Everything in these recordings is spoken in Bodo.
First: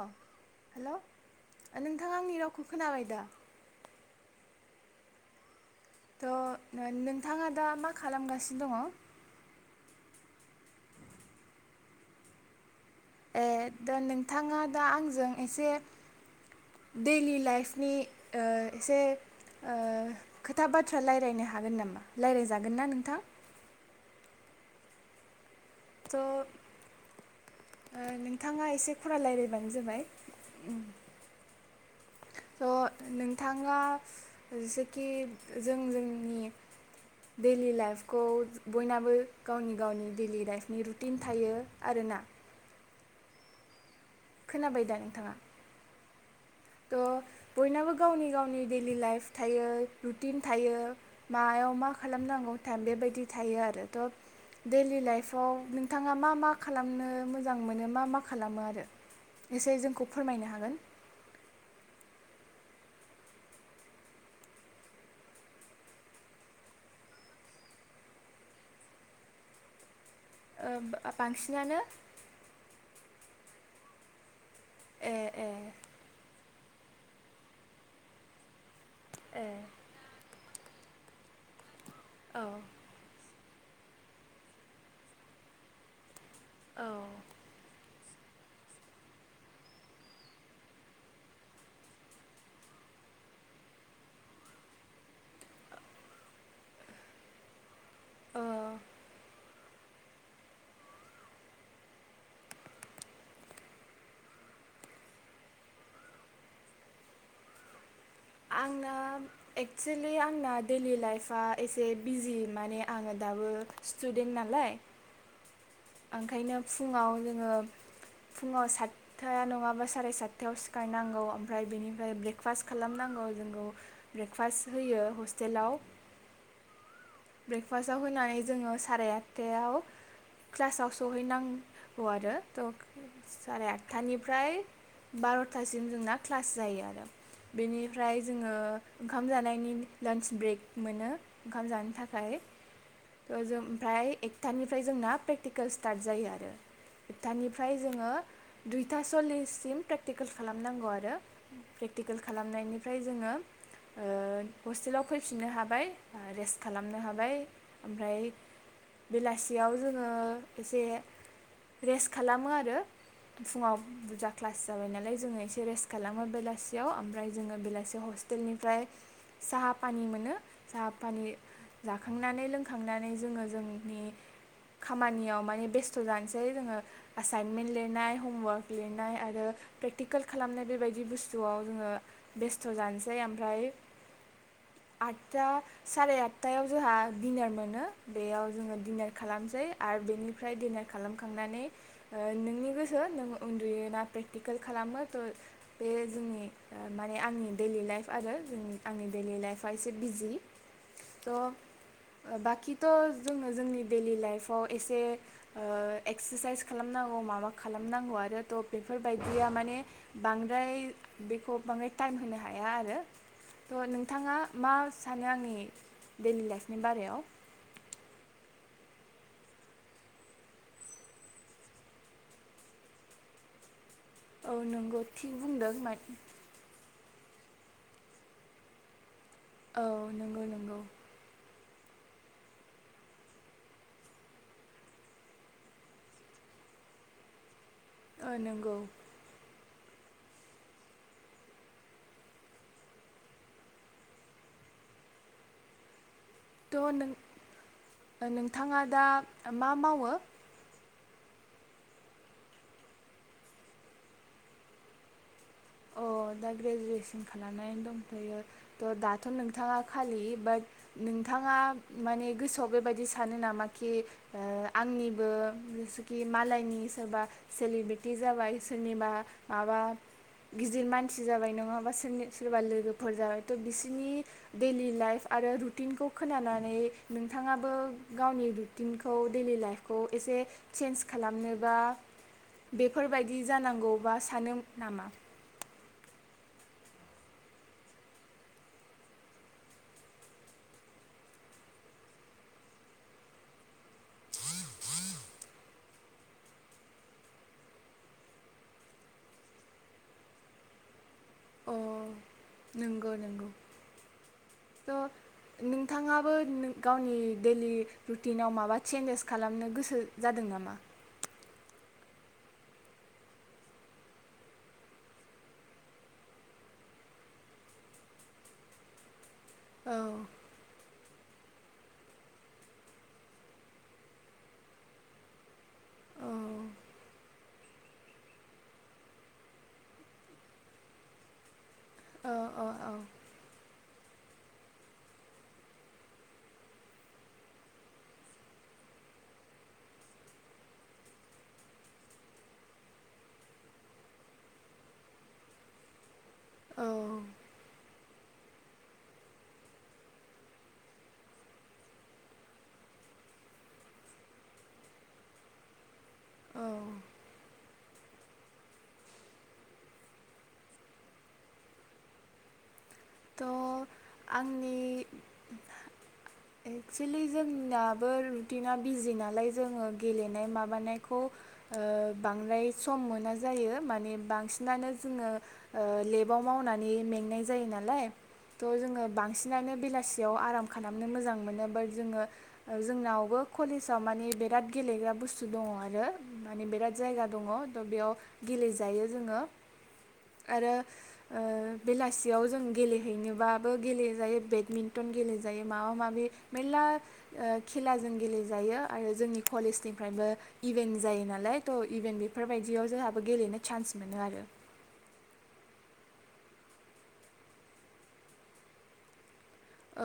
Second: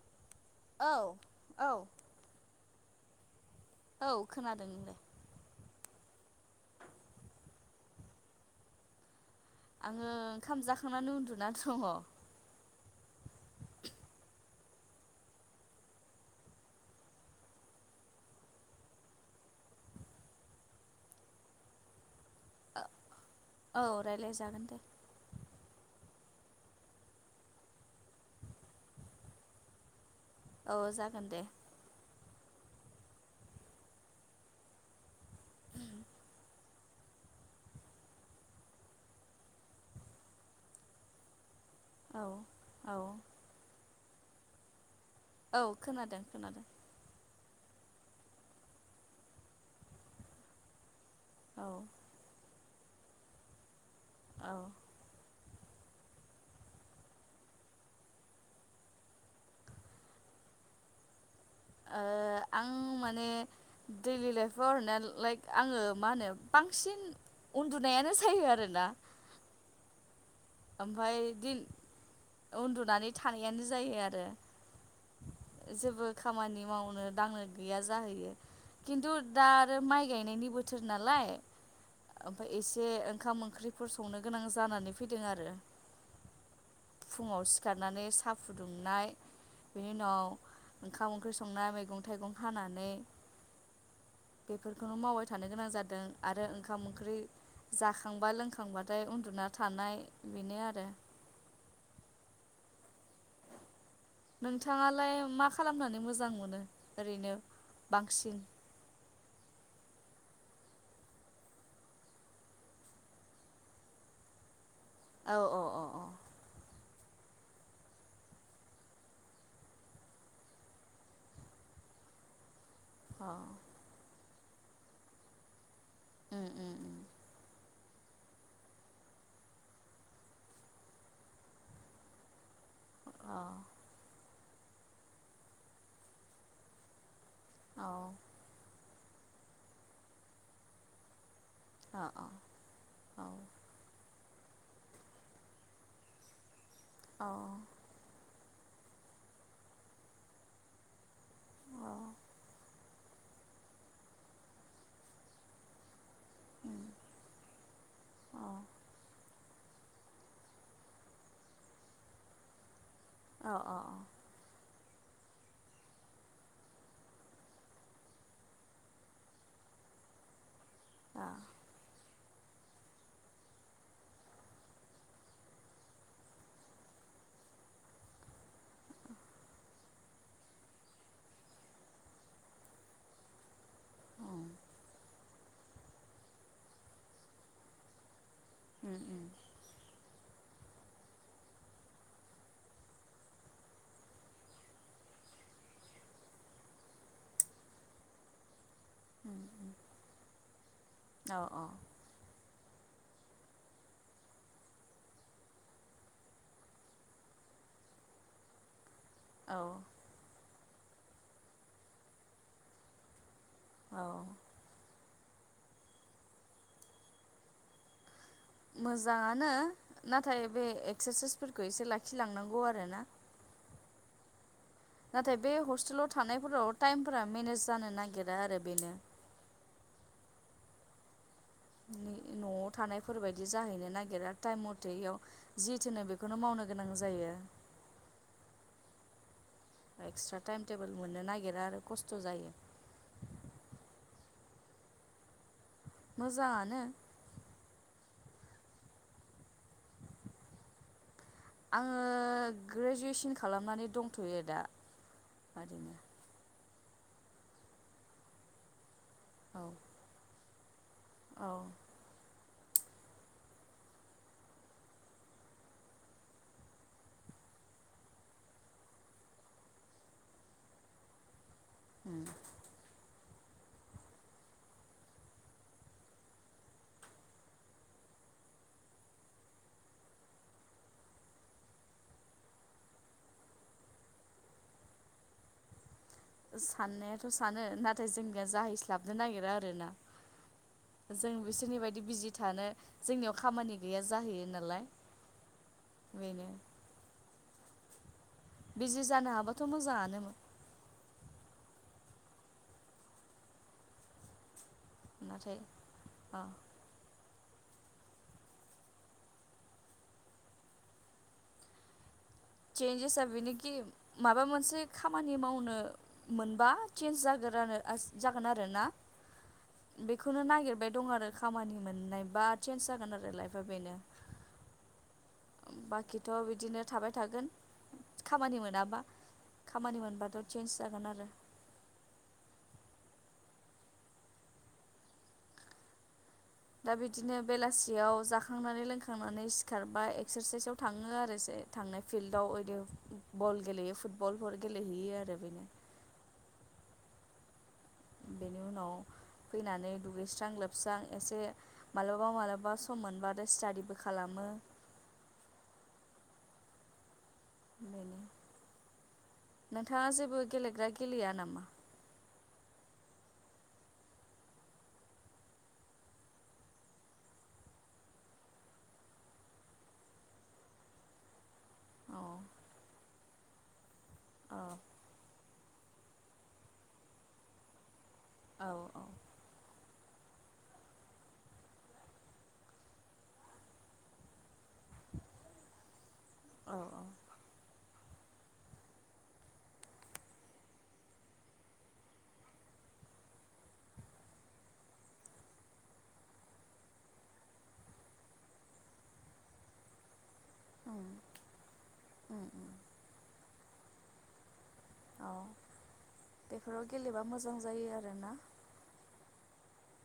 अ। हेल' औ औ नोंथाङा आंनि रावखौ खोनाबाय दा? औ खोनादों नोंलाय? त' नोंथाङा दा मा खालामगासिनो दङ'? आङो ओंखाम जाखांनानै उन्दुना दङ'। ए दा नोंथाङा दा आंजों एसे दैलि लाइफनि ओ एसे ओ खोथा बाथ्रा रायज्लायनो हागोन नामा रायज्लायजागोन ना नोंथां? औ रायज्लाय जागोन दे। त' नोंथाङा एसे खरा रायलायबानो जाबाय। औ जागोन दे। त' नोंथाङा जेसेखि जों जोंनि दैलि लाइफखौ बयनाबो गावनि गावनि दैलि लाइफनि रुटिन थायो। औ आरोना। औ। खोनाबाय दा नों? औ खोनादों। खो नादों। त' बयनाबो गावनि गावनि दैलि लाइफ थायो रुटिन थायो। औ मायाव मा खालामनांगौ थायेम बेबायदि थायो आरो। औ ओ त' दैलि लाइफ त' नोंथाङा मा-मा खालामनो मोजां मोनो मा-मा खालामो आरो एसे जोंखौ फोरमायनो हागोन। ओ आं माने दैलि लाइफआव ओरो लाइक आङो मा होनो बांसिन उन्दुनायानो जायो आरोना। ओ ओमफाय दिन बांसिनानो उन्दुनानै थानायानो जायो आरो। ए ए जेबो खामानि मावनो दांनो गैया जाहैयो। खिन्थु दा ए आरो माइ गायनायनि बो नालाय औ ओमफ्राय एसे ओंखाम ओं ओंख्रिफोर सनो गोनां जानानै फै दों आरो। औ फुङाव सिखारनानै सा फुदुंनाय बेनि उनाव ओंखाम ओंख्रि संनाय मैगं थाइगं हानानै बेफोरखौनो मावबाय थानो गोनां जादों आरो ओंखाम ओंख्रि जाखांबा ओ लोंखांबाथाय उन्दुना थानाय बेनो आरो। नोंथाङालाय मा खालामनानै मोजां मोनो ओरैनो। बांसिन आंना। एक्सुलि आंना दैलि लाइफ आ एसे बिजि माने आङो दाबो स्टुदेन्ट नालाय। औ औ औ। औ ओंखायनो फुङाव जोङो फुङाव सातथाया नङाबा साराय सातथायाव। औ खालामनांगौ जोंखौ। ब्रेकफास्ट होयो हस्टेलाव। उम उम उम ब्रेकफास्टाव होनानै जोङो। साराय आटथायाव क्लासाव सहैनांगौ आरो। द' अ औ सारे आतथानि फ्राय बार'थासिम जोंना क्लास जायो आरो। बेनिफ्राय अ जोङो ओंखाम जानायनि लान्च ब्रेक मोनो ओंखाम ज अ ओमफ्राय औ थ जों ओमफ्राय सथानिफ्राय जोंना प्रेकटिकेल स्टार्ट जायो आरो। औ दानिफ्राय जोङो दुइथा सल्लिससिम प्रेकटिकेल खालामनांगौ आरो। औ उम खालामनो हाबाय ओमफ्राय। अ अ फुङाव अ बुरजा क्लास- जाबाय नालाय जोङो एसे रेस्ट खालामो। बेलासियाव ओमफ्राय जोङो बेलासियाव हस्टेलनिफ्रा साहा फाबनि मोनो साहा औ पानि जांनानै लोंखांनानै जोङो जोंनि खामानियाव माने बेस्थ' जानोसै जोङो एाइनमेन्ट लिरनाय हमवार्क लिरनाय आरो प्रेकटिकेल खालामनाय बेबायदि बुस्थुआव जोङो बेस्थ' जानोसै ओमफ्राय आदथा साराय आट टायाव जोंहा डिनार मोनो बेयाव जोङो दिनार खालामसै आरो। बेनिफ्राय दिडिनार खालामखांनानै ओ नोंनि गोसो नों उन्दुयोना प्रेकटिकेल खालामो थ' बेयो जोंनि आंनि प्रेकटिकेल लाइफ आरो आंनि दैडलि लाइफआ एसे बिजि थ ओ बाख थ' जोङो जोंनि दैडेलि लाइफआव एसेओ एक्साइससास माबा खालामनांगौ आरो‌ थ' बे बेफोरबायदिया माने बांद्राय बेखौ बाङाय टाइम होनो हाया आरो थ' नोंथाङा मा सानो आंनि बे डैलि लाइफनि बागैआव मोजाङानो नाथाय बे एक्सारसाइफोरखौ लाखि लांनांगौ आरो औ नंगौ थिग नाथाय बे बुंदों मा हस्टेलाव थानायफोराव टाइमफोरा मेनेज जानो नागिरा आरो बेनो। औ नंगौ नंगौ। न'आव थानायफोरबायदि जाहैनो नागिरा टाइम मथेयाव जि थोनो बेखौनो मावनो गोनां जायो। ओ नंगौ। एक्सट्रा टाइम टेबोल मोननो नागिरा आरो खस्त जायो मोजाङानो। थ' नों नोंथाङा दा मा मावो आङो ग्रेजुवेसन खालामनानै दंथ'यो दा मा अ दा ग्रेजुवेसन खालामनानै दंथ'यो थ' दा थ' औ नोंथाङा खालि बाट औ नोंथाङा माने गोसो स' बेबायाददि सानो नामा कि आंनिबो जसुखि मालायनि सोरबा सेलबेटि जाबाय सोरनिबा माबा गिदिर मानसि जाबाय नङ नङाबा उम सोरनि सोरबा लोगोफोर जाबाय थ' बिसोरनि डैलि लाइफ आरो रुटिनखौ खोनानानै नोंथाङाबो गावनि रुटिनखौ लि लाइफखौ एसे चेन्ज खालामनोबा बेफोरबायदि जानांगौबा सानो नामा साननायाथ' सानो नाथाय जोंनिया जाहैस्लाबनो नागिरा आरोना जों बिसोरनि बायदि बिजि थानो जोंनियाव खामानि गैया जाहैयो नालाय बेनो बिजि जानो हाबाथ' मोजाङानोमोन अ नंगौ नंगौ स' नाथाय नोंथाङाबो अ नों गावनि डैलि रुटिनाव माबा चेन्जेस खालामनो गोसो जादों नामा चेन्जेस बेनोखि माबा मोनसे खामानि मावनो मोनबा चेन्जस जागानो जागोन आरोना औ बेखौनो नागिरबाय दं आरो खामानि मोननाय बा चेन्ज जागोन आरो लाइफआ बेनो औ बाखिथ' बिदिनो थाबाय थागोन खामानि मोनाबा खामानि मोनबाथ' चेन्जस जागोन आरो औ औ औ दा बिदिनो बेलासियाव जाखांनानै लोंखांनानै सिखारबाय एक्सारसाइसआव थाङो आरो थांनाय फिल्डआव ओदि बल गेलेयो फुटबलफोर गेलेहैयो आरो बेनो औ बेनि उनाव फैनानै दुगैस्रां लोबस्रां एसे मालाबा मालाबा सम मोनबाथाय स्टाडिबो खालामो औ। बेनो नोंथाङा जेबो गेलेग्रा गेलेया नामा? थ' आंनि एक्सुलि जोंनाबो रुटिना बिजि नालाय जोङो गेलेनाय माबानायखौ ओ औ बांद्राय सम मोना जायो माने औ बांसिनानो जोङो ओ लेबाव मावनानै मेंनाय जायो नालाय त' औ जोङो बांसिनानो बेला सियाव आराम खालामनो मोजां मोनो बाट जोङो जोंनावबो कलेजाव मान बेराद गेलेग्रा बुस्थु दङ' आरो मान औ बेराद औ जायगा दङ' बेयाव गेलेजायो जोङो आरो ओ बेलासियाव जों गेले हैनोबाबो गेलेजायो बेडमिन्टन गेलेजायो माबा माबि मेरला ओ खेलाजों गेलेजायो आरो जोंनि कलेजनिफ्रायबो इभेन्ट उम जायो नालाय त' इभेन्ट उम उम बेफोरबायदियाव जोंहाबो गेलेनाय चान्स मोनो आरो औ बेफोराव गेलेबा मोजां जायो आरो ना।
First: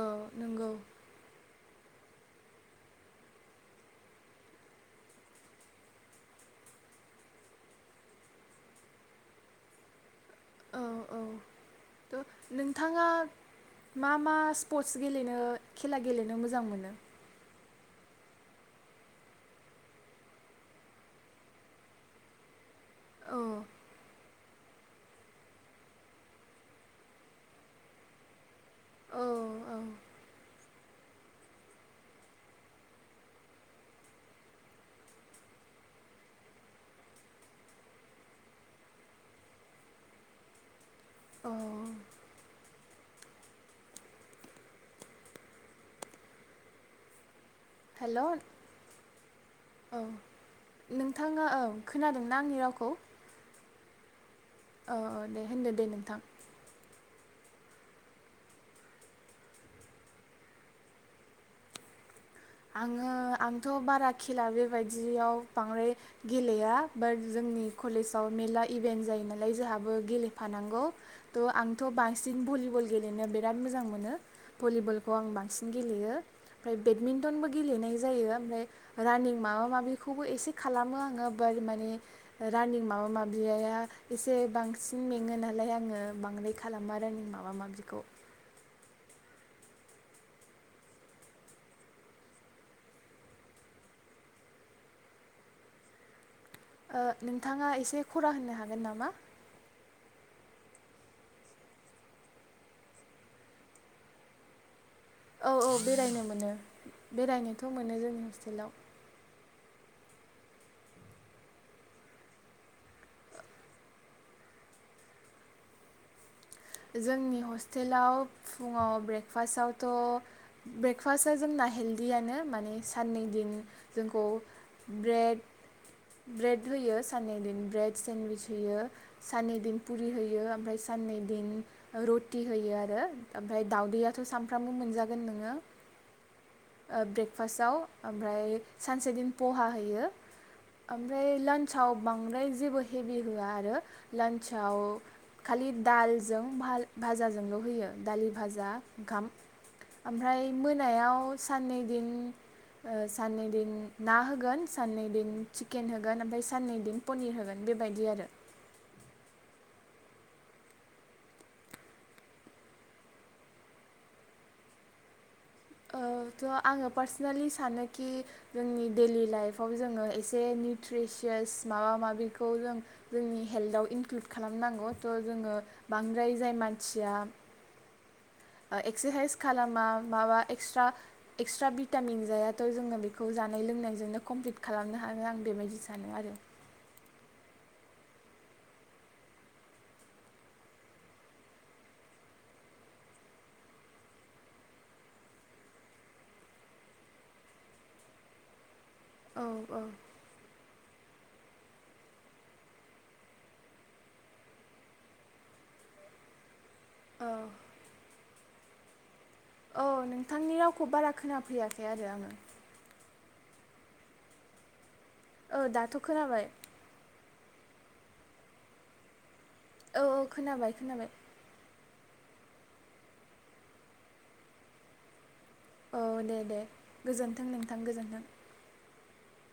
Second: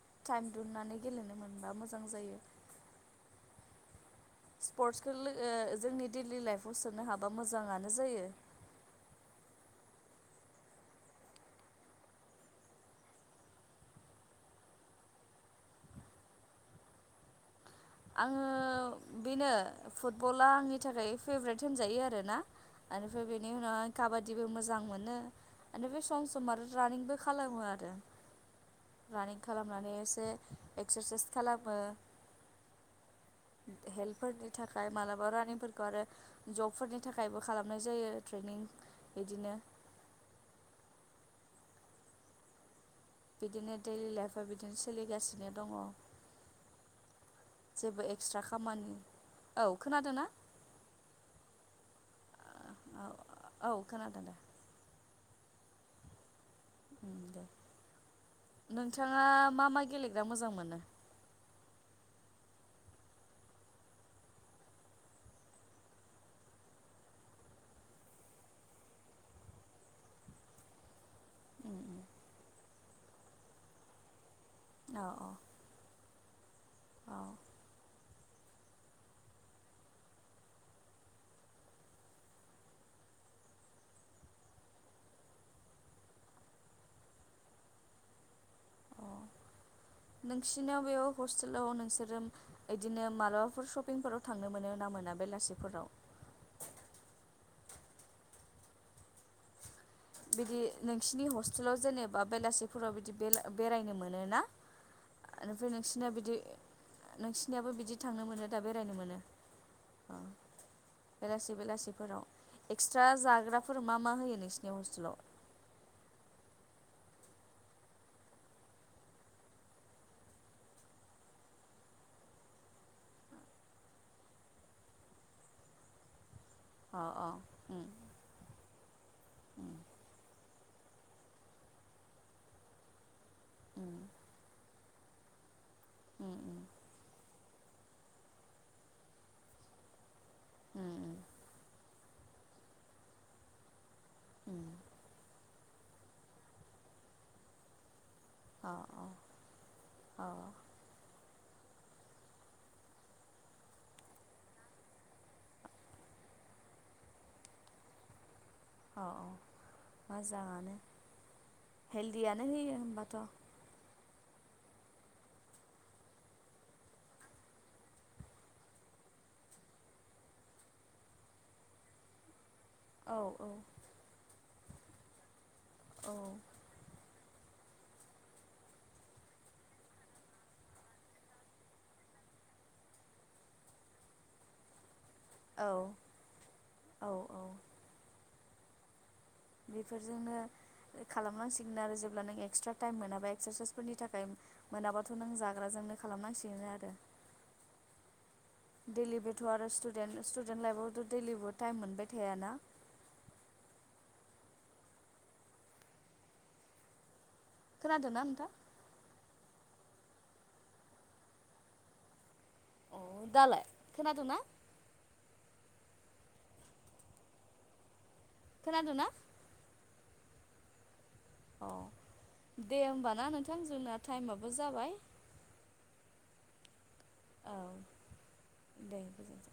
औ टाइम नंगौ दिहुननानै गेलेनो मोनबा मो जां जायो। स्पर्टसखौ ओ जोंनि देइलि लाइफआव सोनो हाबा मोजाङानो जायो। औ औ त' नोंथाङा मा मा स्पर्टस गेलेनो खेला गेलेनो मोजां मोनो? आङो बेनो फुटबला आंनि थाखाय फेभ्रेट होनजायो आरो ना। आरो फ्राय औ बेनि उनाव काबाद बिदिबो मोजां मोनो एनिफ्राय सम सम आरो रानिंबो खालामो आरो औ रानिं औ खालामनानै एसे एक्सारसाइस खालामो। हेल्थफोरनि थाखाय मालाबा रानिंफोरखौ आरो जबफोरनि थाखायबो खालामनाय जायो ट्रेनिं बिदिनो। औ। बिदिनो देइलि लाइफआ बिदिनो सोलिगासिनो दङ'। जेबो हेल' एक्सट्रा औ खामानि। औ खोनादो ना? खोनादों ना आंनि रावखौ औ औ खोनादों दे‌ ओ ओ दे होनदो दे नोंथां। नोंथाङा मा मा गेलेग्रा मोजां मोनो? आङो आंथ' बारा खेला बेबायदियाव बांद्राय गेलेया बाट जोंनि कलेजाव मेल्ला इभेन्ट जायो नालाय जोहाबो गेलेफानांगौ। त' उम आंथ' उम बांसिन भलिबल गेलेनो बिराद मोजां मोनो। औ भलिबलखौ आं औ बांसिन गेलेयो। फ्राय बेदमिन औ टनबो गेलेनाय जायो ओमफ्राय रानिं माबा माबिखौबो एसे खालामो आङो बार माने रानिं माबा माबियाया एसे बांसिन मेङो नालाय आङो बांद्राय खालामा रानिं माबा माबिखौ अ नोंसिनाव बेयाव हस्टेलाव नोंसोरो इदिनो मालाबाफोर सपिंफोराव थांनो मोनो ना मोना बेलासिफोराव? ओ नोंथाङा इसे खरा होननो हागोन नामा? बिदि नोंसिनि हस्टेलाव जेनेबा बेलासेफोराव बिदि बेला-बेरायनो मोनोना? औ औ नोंसो-नोंसिना बेरायनो बिदि मोनो बेरायनोथ' नोंसिनियाबो मोनो बिदि जोंनि थांनो मोनो दा हस्टेलाव बेरायनो मोनो? ओ बेलासि बेलासिफोराव एक्सट्रा जाग्राफोर मा मा होयो नोंसि नियाव हस्टेलाव? जोंनि हस्टेलाव फुङाव ब्रेकफासआवथ' ब्रेकफास्टआ जोंना हेल्दियानो माने साननै दिन जोंखौ ब्रेड ब्रेड होयो अ अ साननै दिन उम ब्रेड सेन्डविस होयो साननै उम दिन पुरि होयो ओमफ्राय साननै दिन रुटि होयो आरो। ओमफ्राय उम दावदैयाथ' सानफ्रामबो मोनजा गोन नोङो। उम उम। ओ ब्रेकफास्टआव ओमफ्राय सानसे दिन पहा होयो। उम ओमफ्राय लान साव बांद्राय जेबो हेभि होआ आरो उम लान्चआव खालि दालजों भाल-भाजाजोंल' होयो। दालि भाजा अ अ ओंखाम अ ओमफ्राय मोनायाव साननै दिन ओ साननै दिन ना होगोन साननै दिन चिकेन होगोन ओमफाय साननै दिन पनिर होगोन बेबायदि आरो। अ अ मोजाङानो हेल्दियानो होयो होमबाथ'। ओ थ' आङो पार्सनेलि सानोकि जोंनि डेलि लाइफआव जोङो एसे निउट्रिसियास माबा माबि खौ जों औ जोंनि औ हेल्थाव इनक्लुद खालामनांगौ थ' जोङो बांद्राय औ जाय मानसिया एक्सारसाइस खालामा माबा एक्स्रा एक्सट्रा भिटामिन जायाथ' जोङो बेखौ जानाय लोंनायजोंनो कमप्लिट खालामनो आरो आं बेबायदि औ सानो आरो। औ बेफोरजोंनो खालामनांसिगोन आरो जेब्ला नों एक्सट्रा टाइम मोनाबा एक्सारसाइसफोरनि थाखाय मोनाबाथ' नों जाग्राजोंनो खालामनांसिगोन आरो। डेलि औ बेथ' आरो औ स्टुडेन्ट स्टुडेन्ट लाइफआवथ' दैलिबो टाइम मोनबाय थायाना। औ। खोनादोंना नोंथां? औ नोंथांनि रावखौ बारा खोनाफैयाखै आरो आङो। अ दालाय खोनादोंना? ओ दाथ' खोनाबाय। खोनादोंना? औ औ खोनाबाय खोनाबाय। औ दे होमबा ना नोंथां जोंना टाइमाबो जाबाय। औ दे दे। गोजोन्थों औ नोंथां गोजोन्थों। दे गोजोन्थों